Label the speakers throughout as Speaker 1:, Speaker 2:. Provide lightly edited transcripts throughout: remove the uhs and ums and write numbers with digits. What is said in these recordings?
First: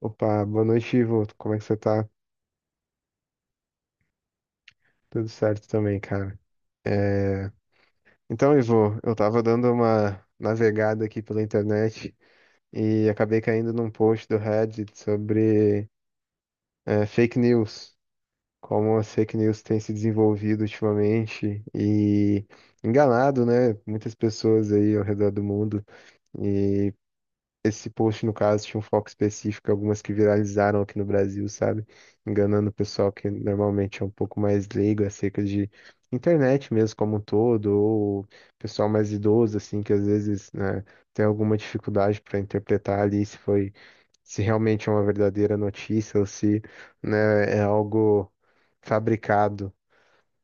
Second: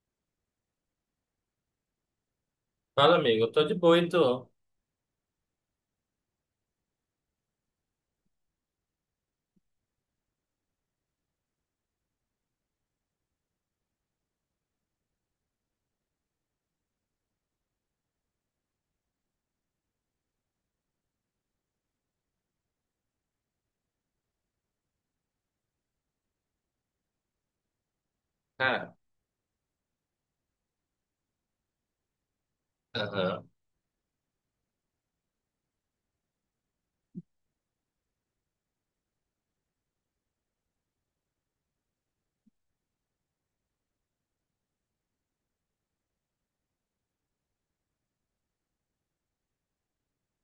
Speaker 1: Opa, boa noite, Ivo. Como é que você tá?
Speaker 2: Fala, amigo, eu tô de boa, e tu?
Speaker 1: Tudo certo também, cara. É, Então, Ivo, eu tava dando uma navegada aqui pela internet e acabei caindo num post do Reddit sobre fake news, como as fake news têm se desenvolvido ultimamente e enganado, né? Muitas pessoas aí ao redor do mundo. E Esse post, no caso, tinha um
Speaker 2: Cara,
Speaker 1: foco específico, algumas que viralizaram aqui no Brasil, sabe? Enganando o pessoal que
Speaker 2: aham.
Speaker 1: normalmente é um pouco mais leigo acerca de internet mesmo como um todo, ou pessoal mais idoso, assim, que às vezes, né, tem alguma dificuldade para interpretar ali se foi, se realmente é uma verdadeira notícia ou se, né, é algo fabricado.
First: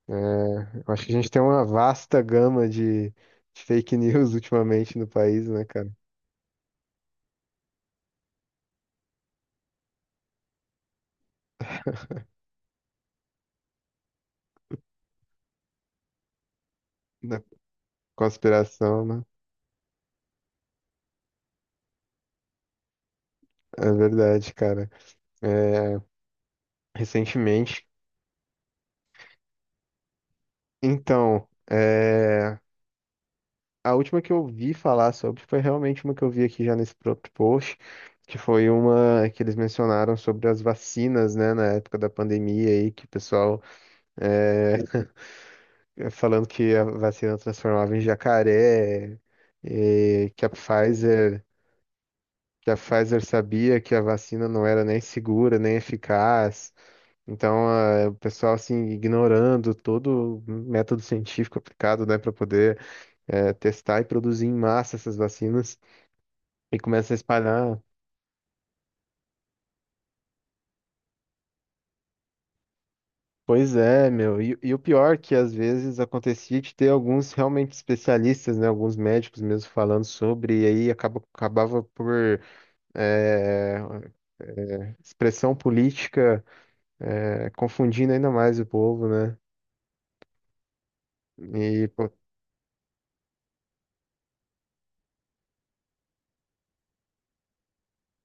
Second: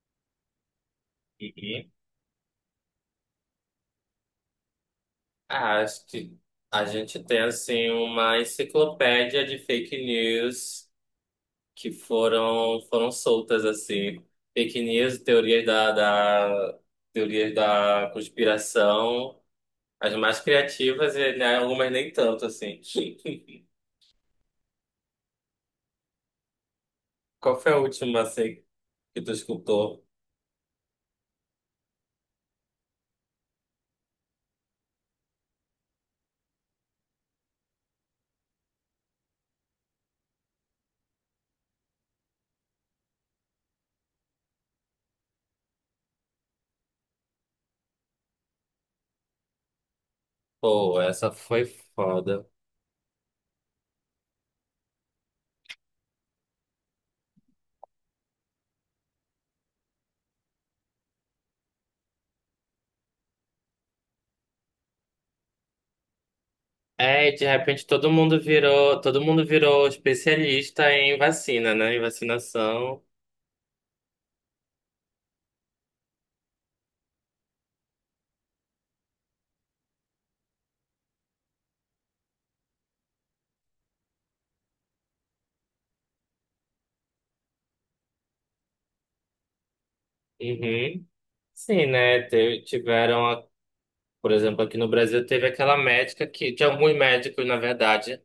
Speaker 1: É, eu acho que a gente tem uma
Speaker 2: E
Speaker 1: vasta gama de fake news ultimamente no país, né, cara?
Speaker 2: acho que a gente tem assim uma enciclopédia de fake news que foram soltas assim, fake news, teorias da
Speaker 1: Da
Speaker 2: teorias da
Speaker 1: conspiração, né?
Speaker 2: conspiração, as mais criativas e, né, algumas nem tanto assim.
Speaker 1: É verdade, cara. É,
Speaker 2: Qual foi a
Speaker 1: recentemente.
Speaker 2: última assim que tu escutou?
Speaker 1: Então, a última que eu vi falar sobre foi realmente uma que eu vi aqui já nesse próprio post, que foi uma que eles mencionaram sobre as vacinas, né, na época da pandemia aí, que o pessoal é, falando que a vacina transformava em jacaré, e
Speaker 2: Pô, essa foi foda.
Speaker 1: Que a Pfizer sabia que a vacina não era nem segura, nem eficaz. Então, o pessoal assim ignorando todo o método científico aplicado, né, para poder testar e produzir em massa essas vacinas e começa a
Speaker 2: É, e de
Speaker 1: espalhar.
Speaker 2: repente todo mundo virou especialista em vacina, né? Em vacinação.
Speaker 1: Pois é, meu. E o pior é que às vezes acontecia de ter alguns realmente especialistas, né, alguns médicos mesmo falando sobre, e aí acabava por eh, expressão política confundindo ainda mais o povo, né?
Speaker 2: Uhum. Sim,
Speaker 1: E pô,
Speaker 2: né? Te- Tiveram, a- por exemplo, aqui no Brasil teve aquela médica que, de alguns médicos, na verdade,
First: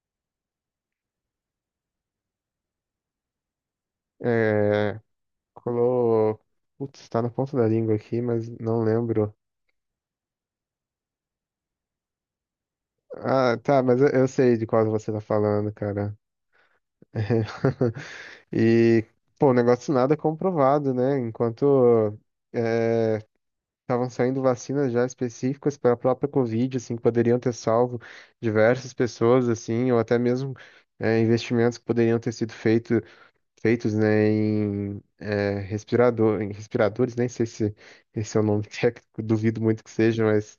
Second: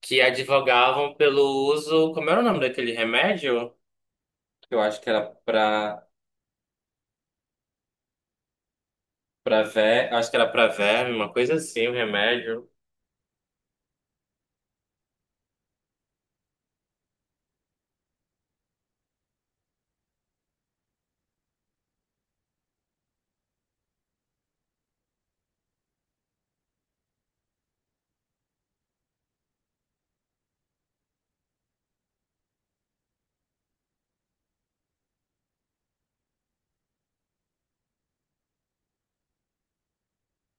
Speaker 2: que advogavam pelo uso, como era o nome daquele remédio? Eu acho
Speaker 1: eh,
Speaker 2: que era pra,
Speaker 1: Colou. Putz, tá na ponta da língua aqui, mas não lembro.
Speaker 2: pra ver, acho que era pra verme, uma coisa assim, o remédio.
Speaker 1: Ah, tá, mas eu sei de qual você tá falando, cara. E, pô, o negócio nada comprovado, né? Enquanto estavam saindo vacinas já específicas para a própria Covid, assim, que poderiam ter salvo diversas pessoas, assim, ou até mesmo investimentos que poderiam ter sido feitos, né, em respiradores, nem sei se esse é o nome técnico, duvido muito que seja, mas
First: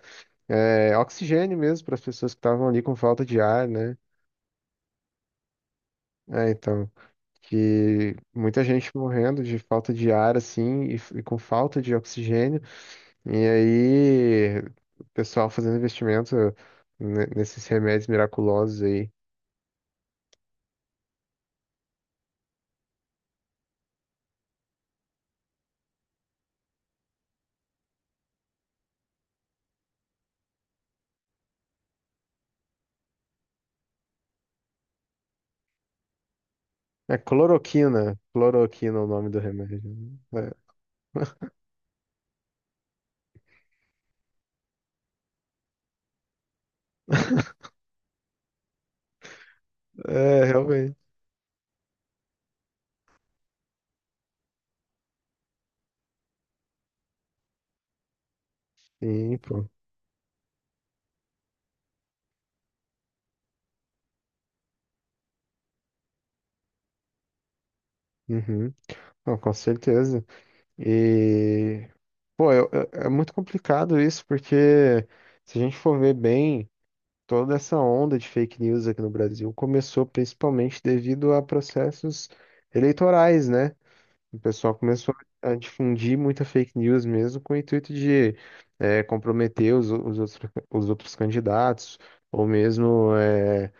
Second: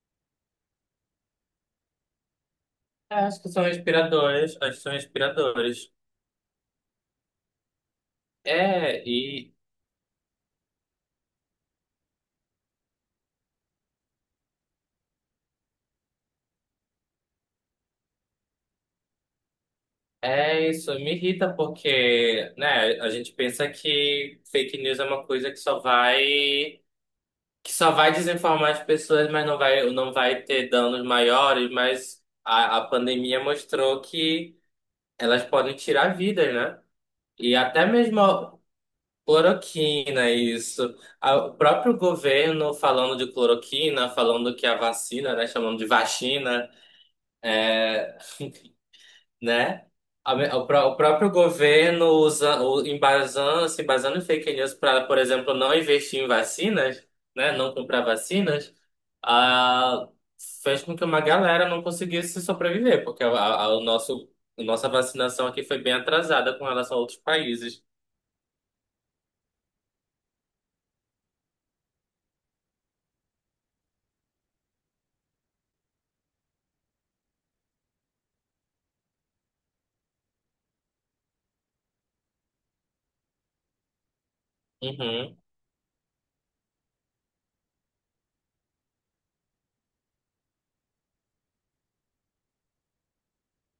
Speaker 1: oxigênio mesmo para as pessoas que estavam ali com
Speaker 2: É,
Speaker 1: falta de
Speaker 2: acho que são
Speaker 1: ar, né?
Speaker 2: respiradores, acho que são respiradores.
Speaker 1: É, então, que muita gente
Speaker 2: É,
Speaker 1: morrendo
Speaker 2: e
Speaker 1: de falta de ar, assim, e, e com falta de oxigênio, e aí o pessoal fazendo investimento nesses remédios miraculosos aí.
Speaker 2: é isso, me irrita porque, né, a gente pensa que fake news é uma coisa que só vai desinformar as pessoas, mas não vai ter danos maiores, mas a pandemia mostrou que elas podem tirar vidas, né?
Speaker 1: É
Speaker 2: E até
Speaker 1: cloroquina,
Speaker 2: mesmo a
Speaker 1: cloroquina é o nome do remédio.
Speaker 2: cloroquina,
Speaker 1: Né?
Speaker 2: isso. A- O próprio governo falando de cloroquina, falando que a vacina, né, chamando de vacina, né? A
Speaker 1: É, é
Speaker 2: me- O pró- o
Speaker 1: realmente.
Speaker 2: próprio governo usa, o- embasando, se embasando em fake news para, por exemplo, não investir em vacinas, né? Não comprar vacinas,
Speaker 1: Sim, pô.
Speaker 2: ah, fez com que uma galera não conseguisse sobreviver, porque a- o nosso, a nossa vacinação aqui foi bem atrasada com relação a outros países.
Speaker 1: Uhum. Não, com certeza. E, pô, muito complicado isso, porque se a gente for ver bem, toda essa onda de fake news aqui no Brasil começou principalmente devido a processos eleitorais, né? O pessoal começou
Speaker 2: Uhum.
Speaker 1: a difundir muita fake news mesmo com o intuito de comprometer os outros candidatos, ou mesmo.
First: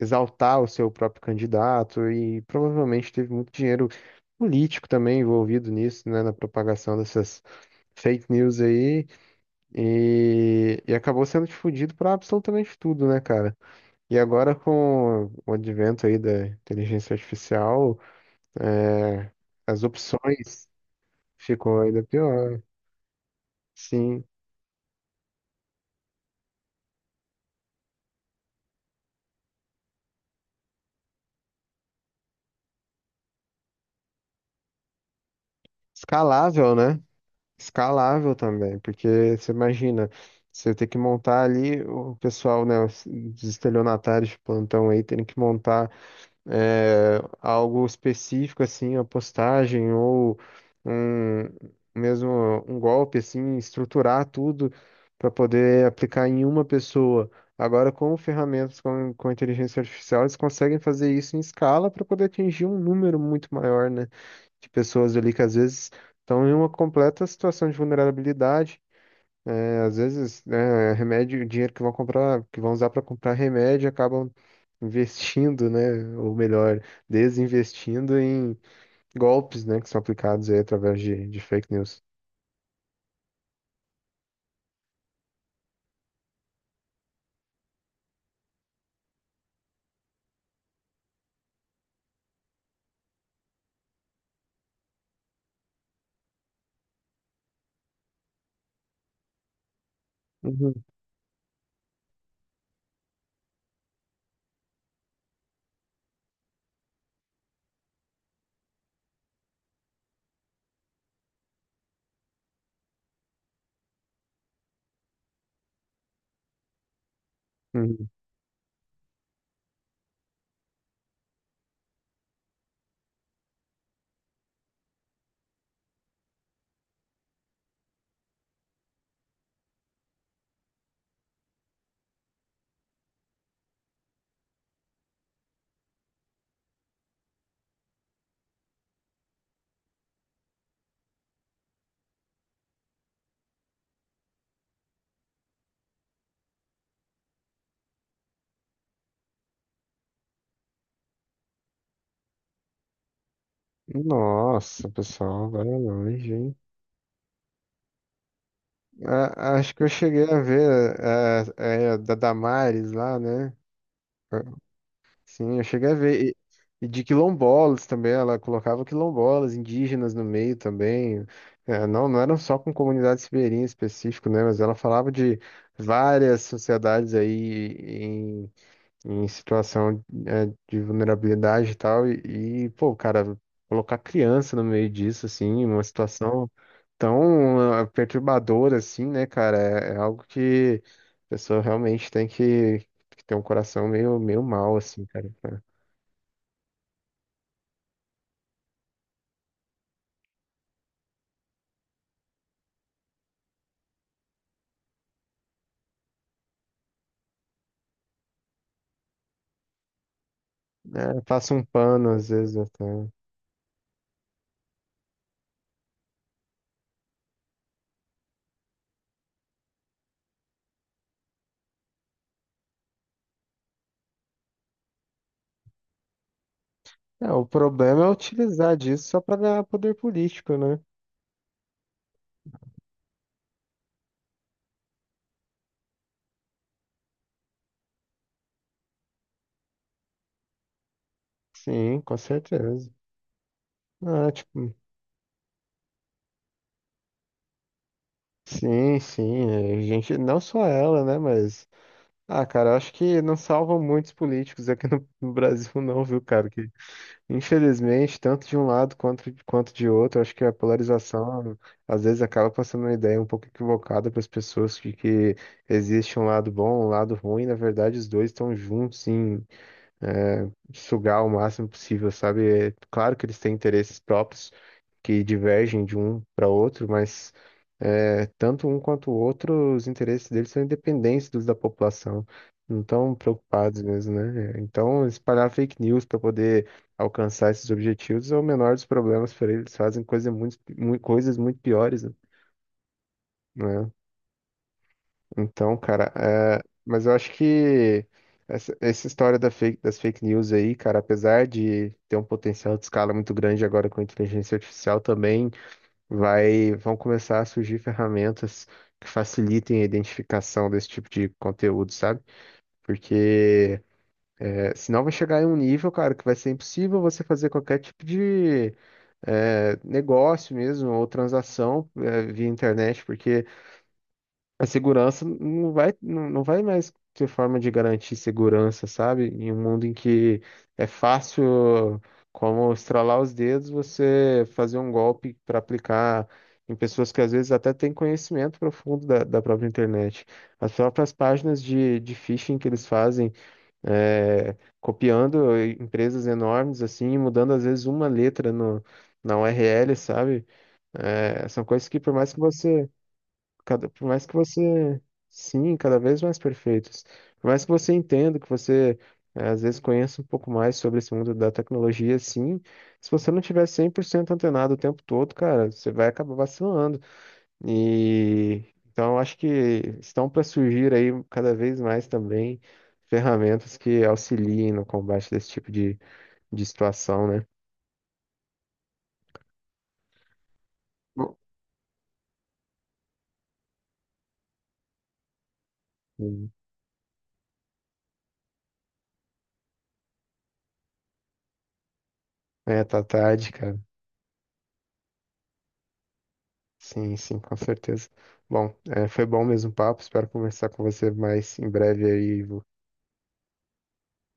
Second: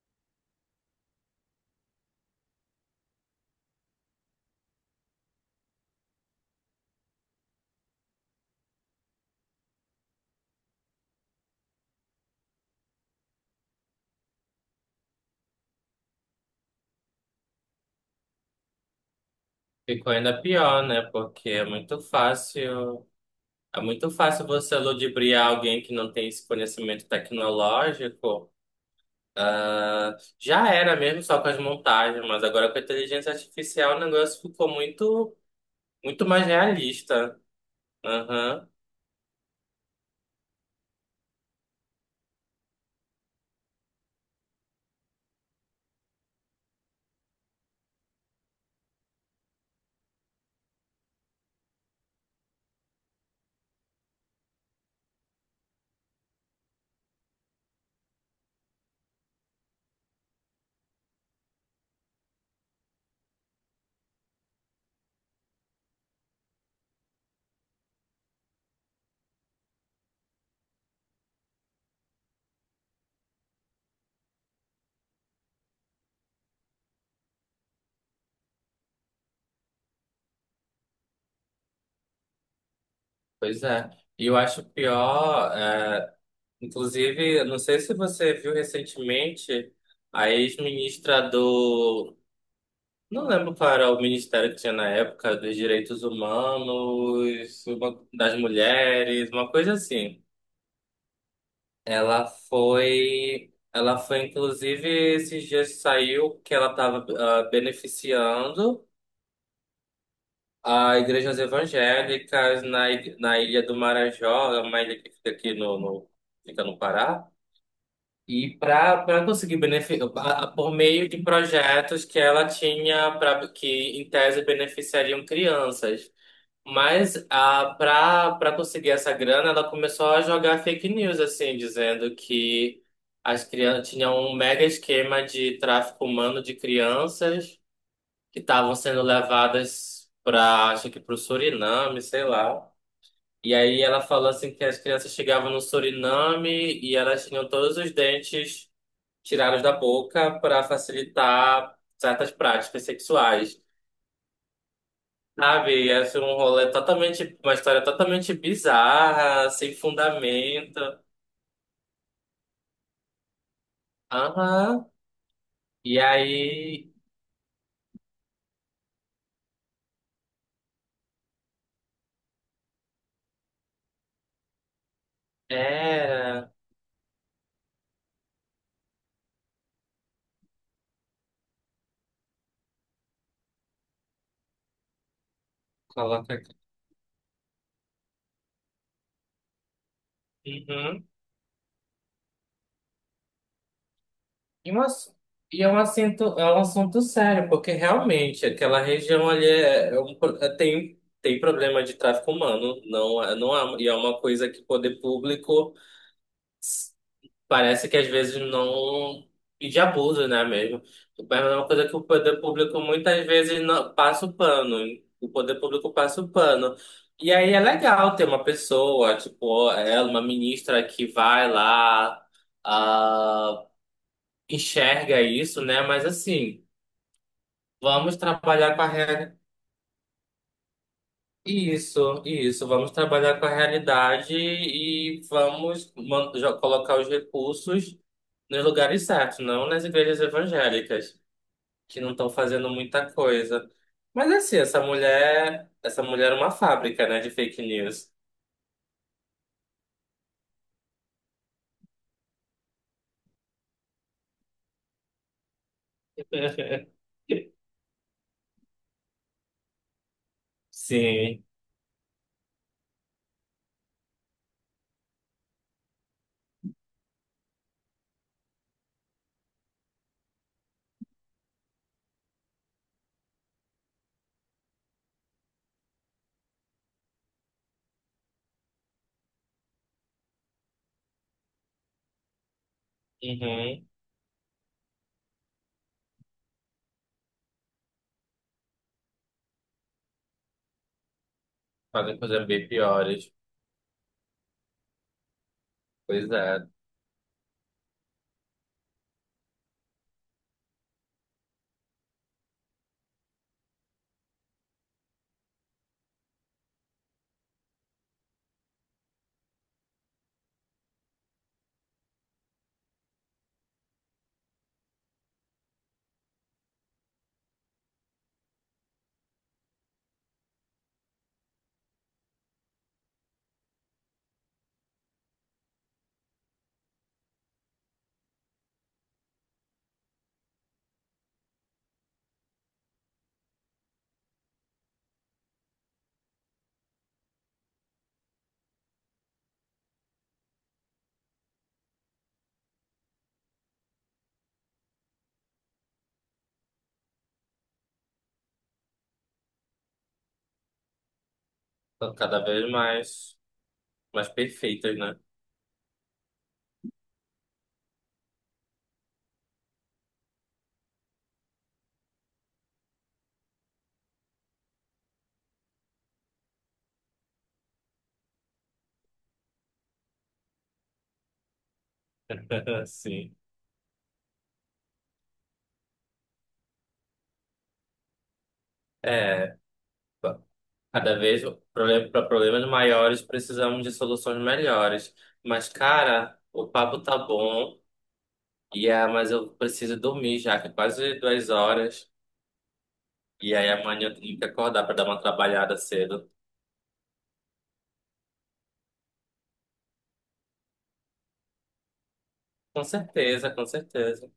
Speaker 1: Exaltar o seu próprio candidato e provavelmente teve muito dinheiro político também envolvido nisso, né, na propagação dessas fake news aí e acabou sendo difundido para absolutamente tudo, né, cara? E agora com o advento aí da inteligência artificial, é, as
Speaker 2: Ficou ainda
Speaker 1: opções
Speaker 2: pior, né? Porque
Speaker 1: ficou ainda pior.
Speaker 2: é muito
Speaker 1: Sim,
Speaker 2: fácil você ludibriar alguém que não tem esse conhecimento tecnológico. Ah, já era mesmo só com as montagens, mas agora com a inteligência artificial o negócio ficou muito, muito mais
Speaker 1: escalável, né?
Speaker 2: realista.
Speaker 1: Escalável
Speaker 2: Aham,
Speaker 1: também, porque você imagina, você ter que montar ali o pessoal, né, os estelionatários de plantão aí, terem que montar algo específico, assim, a postagem ou um, mesmo um golpe, assim, estruturar tudo para poder aplicar em uma pessoa. Agora, com ferramentas com inteligência artificial, eles conseguem fazer isso em escala para poder atingir um número muito maior, né? De pessoas ali que às vezes estão em uma completa situação de vulnerabilidade. É, às vezes, né, remédio, dinheiro que vão comprar, que vão usar para comprar remédio, acabam investindo, né, ou melhor, desinvestindo em golpes, né, que são aplicados aí através de fake news.
Speaker 2: pois é. E eu acho pior, é, inclusive, eu não sei se você viu recentemente, a ex-ministra do. Não lembro qual era o ministério que tinha na época, dos direitos humanos, uma- das mulheres, uma coisa assim.
Speaker 1: Uhum,
Speaker 2: Ela foi inclusive esses dias saiu que ela estava beneficiando a igrejas evangélicas na, ig- na Ilha do Marajó, é uma ilha que fica aqui no, no- fica no Pará.
Speaker 1: uhum.
Speaker 2: E para conseguir benefício por meio de projetos que ela tinha para que em tese beneficiariam crianças. Mas a, pra, pra conseguir essa grana, ela começou a jogar fake news, assim, dizendo que as crianças tinham um mega esquema de tráfico humano de crianças que estavam sendo levadas para, acho que para o Suriname, sei lá. E aí ela falou assim que as crianças chegavam no Suriname e elas tinham todos os dentes tirados da boca para facilitar certas práticas sexuais.
Speaker 1: Nossa, pessoal, vai
Speaker 2: Sabe, ia ser
Speaker 1: longe,
Speaker 2: um
Speaker 1: hein?
Speaker 2: rolê totalmente, uma história totalmente bizarra,
Speaker 1: Acho
Speaker 2: sem
Speaker 1: que eu cheguei a
Speaker 2: fundamento.
Speaker 1: ver da Damares lá, né?
Speaker 2: Aham.
Speaker 1: Sim, eu cheguei a
Speaker 2: E
Speaker 1: ver. E
Speaker 2: aí,
Speaker 1: de quilombolas também, ela colocava quilombolas, indígenas no meio também. É, não eram só com comunidades ribeirinhas específico, né? Mas ela falava de várias
Speaker 2: era.
Speaker 1: sociedades aí em situação de vulnerabilidade e tal, pô, cara, colocar criança no meio disso, assim, uma
Speaker 2: Coloca
Speaker 1: situação
Speaker 2: aqui.
Speaker 1: tão perturbadora, assim, né, cara, é algo que
Speaker 2: Uhum.
Speaker 1: a pessoa realmente tem que ter um coração meio
Speaker 2: E,
Speaker 1: mal,
Speaker 2: um
Speaker 1: assim,
Speaker 2: ass-
Speaker 1: cara.
Speaker 2: e é um assunto sério, porque realmente aquela região ali é um pro- é- tem, tem problema de tráfico humano, não, é- não é, e é uma coisa que o poder público. Parece que às vezes não. E de abuso, né, mesmo?
Speaker 1: É,
Speaker 2: Mas
Speaker 1: passa
Speaker 2: é
Speaker 1: um
Speaker 2: uma coisa que o
Speaker 1: pano, às
Speaker 2: poder
Speaker 1: vezes,
Speaker 2: público
Speaker 1: até.
Speaker 2: muitas vezes não... passa o pano. O poder público passa o pano. E aí é legal ter uma pessoa, tipo, ela, uma ministra que vai lá, ah, enxerga isso, né? Mas assim,
Speaker 1: É, o problema é
Speaker 2: vamos trabalhar
Speaker 1: utilizar
Speaker 2: com a
Speaker 1: disso só pra
Speaker 2: realidade.
Speaker 1: ganhar poder político, né?
Speaker 2: Isso, isso. Vamos trabalhar com a realidade e vamos man- jo- colocar os recursos nos lugares certos, não nas igrejas evangélicas. Que
Speaker 1: Sim,
Speaker 2: não
Speaker 1: com
Speaker 2: estão fazendo
Speaker 1: certeza.
Speaker 2: muita coisa.
Speaker 1: Ah,
Speaker 2: Mas assim,
Speaker 1: tipo,
Speaker 2: essa mulher é uma fábrica, né, de fake news.
Speaker 1: sim, é, gente, não só ela, né, mas ah, cara, eu acho que não salvam muitos políticos aqui no, no Brasil, não, viu, cara? Que, infelizmente, tanto de um lado quanto de outro, eu acho que a
Speaker 2: Sim.
Speaker 1: polarização às vezes acaba passando uma ideia um pouco equivocada para as pessoas de que existe um lado bom, um lado ruim. Na verdade, os dois estão juntos em sugar o máximo possível, sabe? É claro que eles têm interesses próprios que divergem de um para outro, mas. É, tanto um quanto o outro, os interesses deles são independentes dos da população, não estão preocupados
Speaker 2: Uhum.
Speaker 1: mesmo, né? Então, espalhar fake news para poder alcançar esses objetivos é o menor dos problemas para eles, fazem coisa coisas muito piores,
Speaker 2: Fazem coisas bem piores.
Speaker 1: né? Então, cara,
Speaker 2: Pois
Speaker 1: é,
Speaker 2: é.
Speaker 1: mas eu acho que essa história da das fake news aí, cara, apesar de ter um potencial de escala muito grande agora com a inteligência artificial também vão começar a surgir ferramentas que facilitem a identificação desse tipo de conteúdo, sabe? Porque senão vai chegar em um nível, cara, que vai ser impossível você fazer qualquer tipo de negócio mesmo ou transação via internet, porque a segurança não vai mais ter forma de garantir segurança, sabe? Em um mundo em que é fácil, como estralar os dedos, você fazer um golpe para aplicar em pessoas que às vezes até têm conhecimento profundo da própria internet. As próprias páginas de phishing que eles fazem, é, copiando empresas enormes, assim, mudando às vezes uma letra no, na URL, sabe? É, são coisas que por
Speaker 2: Estão
Speaker 1: mais
Speaker 2: cada
Speaker 1: que
Speaker 2: vez
Speaker 1: você.
Speaker 2: mais,
Speaker 1: Por mais
Speaker 2: mais
Speaker 1: que
Speaker 2: perfeitas,
Speaker 1: você,
Speaker 2: né?
Speaker 1: sim, cada vez mais perfeitos. Por mais que você entenda, que você às vezes conheça um pouco mais sobre esse mundo da tecnologia, sim. Se você não tiver 100% antenado o tempo todo, cara, você vai acabar vacilando. E então eu acho que estão para surgir aí cada vez mais também
Speaker 2: Sim.
Speaker 1: ferramentas que auxiliem no combate desse tipo de situação, né?
Speaker 2: É. Ba- Cada vez, para problemas maiores precisamos de soluções melhores. Mas, cara,
Speaker 1: Hum.
Speaker 2: o papo tá bom. E é, mas eu preciso dormir já, que é quase 2 horas.
Speaker 1: É, tá tarde,
Speaker 2: E aí
Speaker 1: cara.
Speaker 2: amanhã eu tenho que acordar para dar uma trabalhada cedo.
Speaker 1: Sim, sim, com certeza. Bom, é, foi bom mesmo o papo. Espero conversar com você mais em breve aí, Ivo.
Speaker 2: Com certeza, com certeza.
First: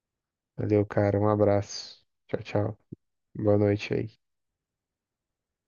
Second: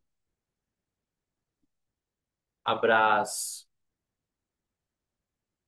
Speaker 1: Valeu, cara. Um abraço. Tchau, tchau. Boa
Speaker 2: Abraço.
Speaker 1: noite aí.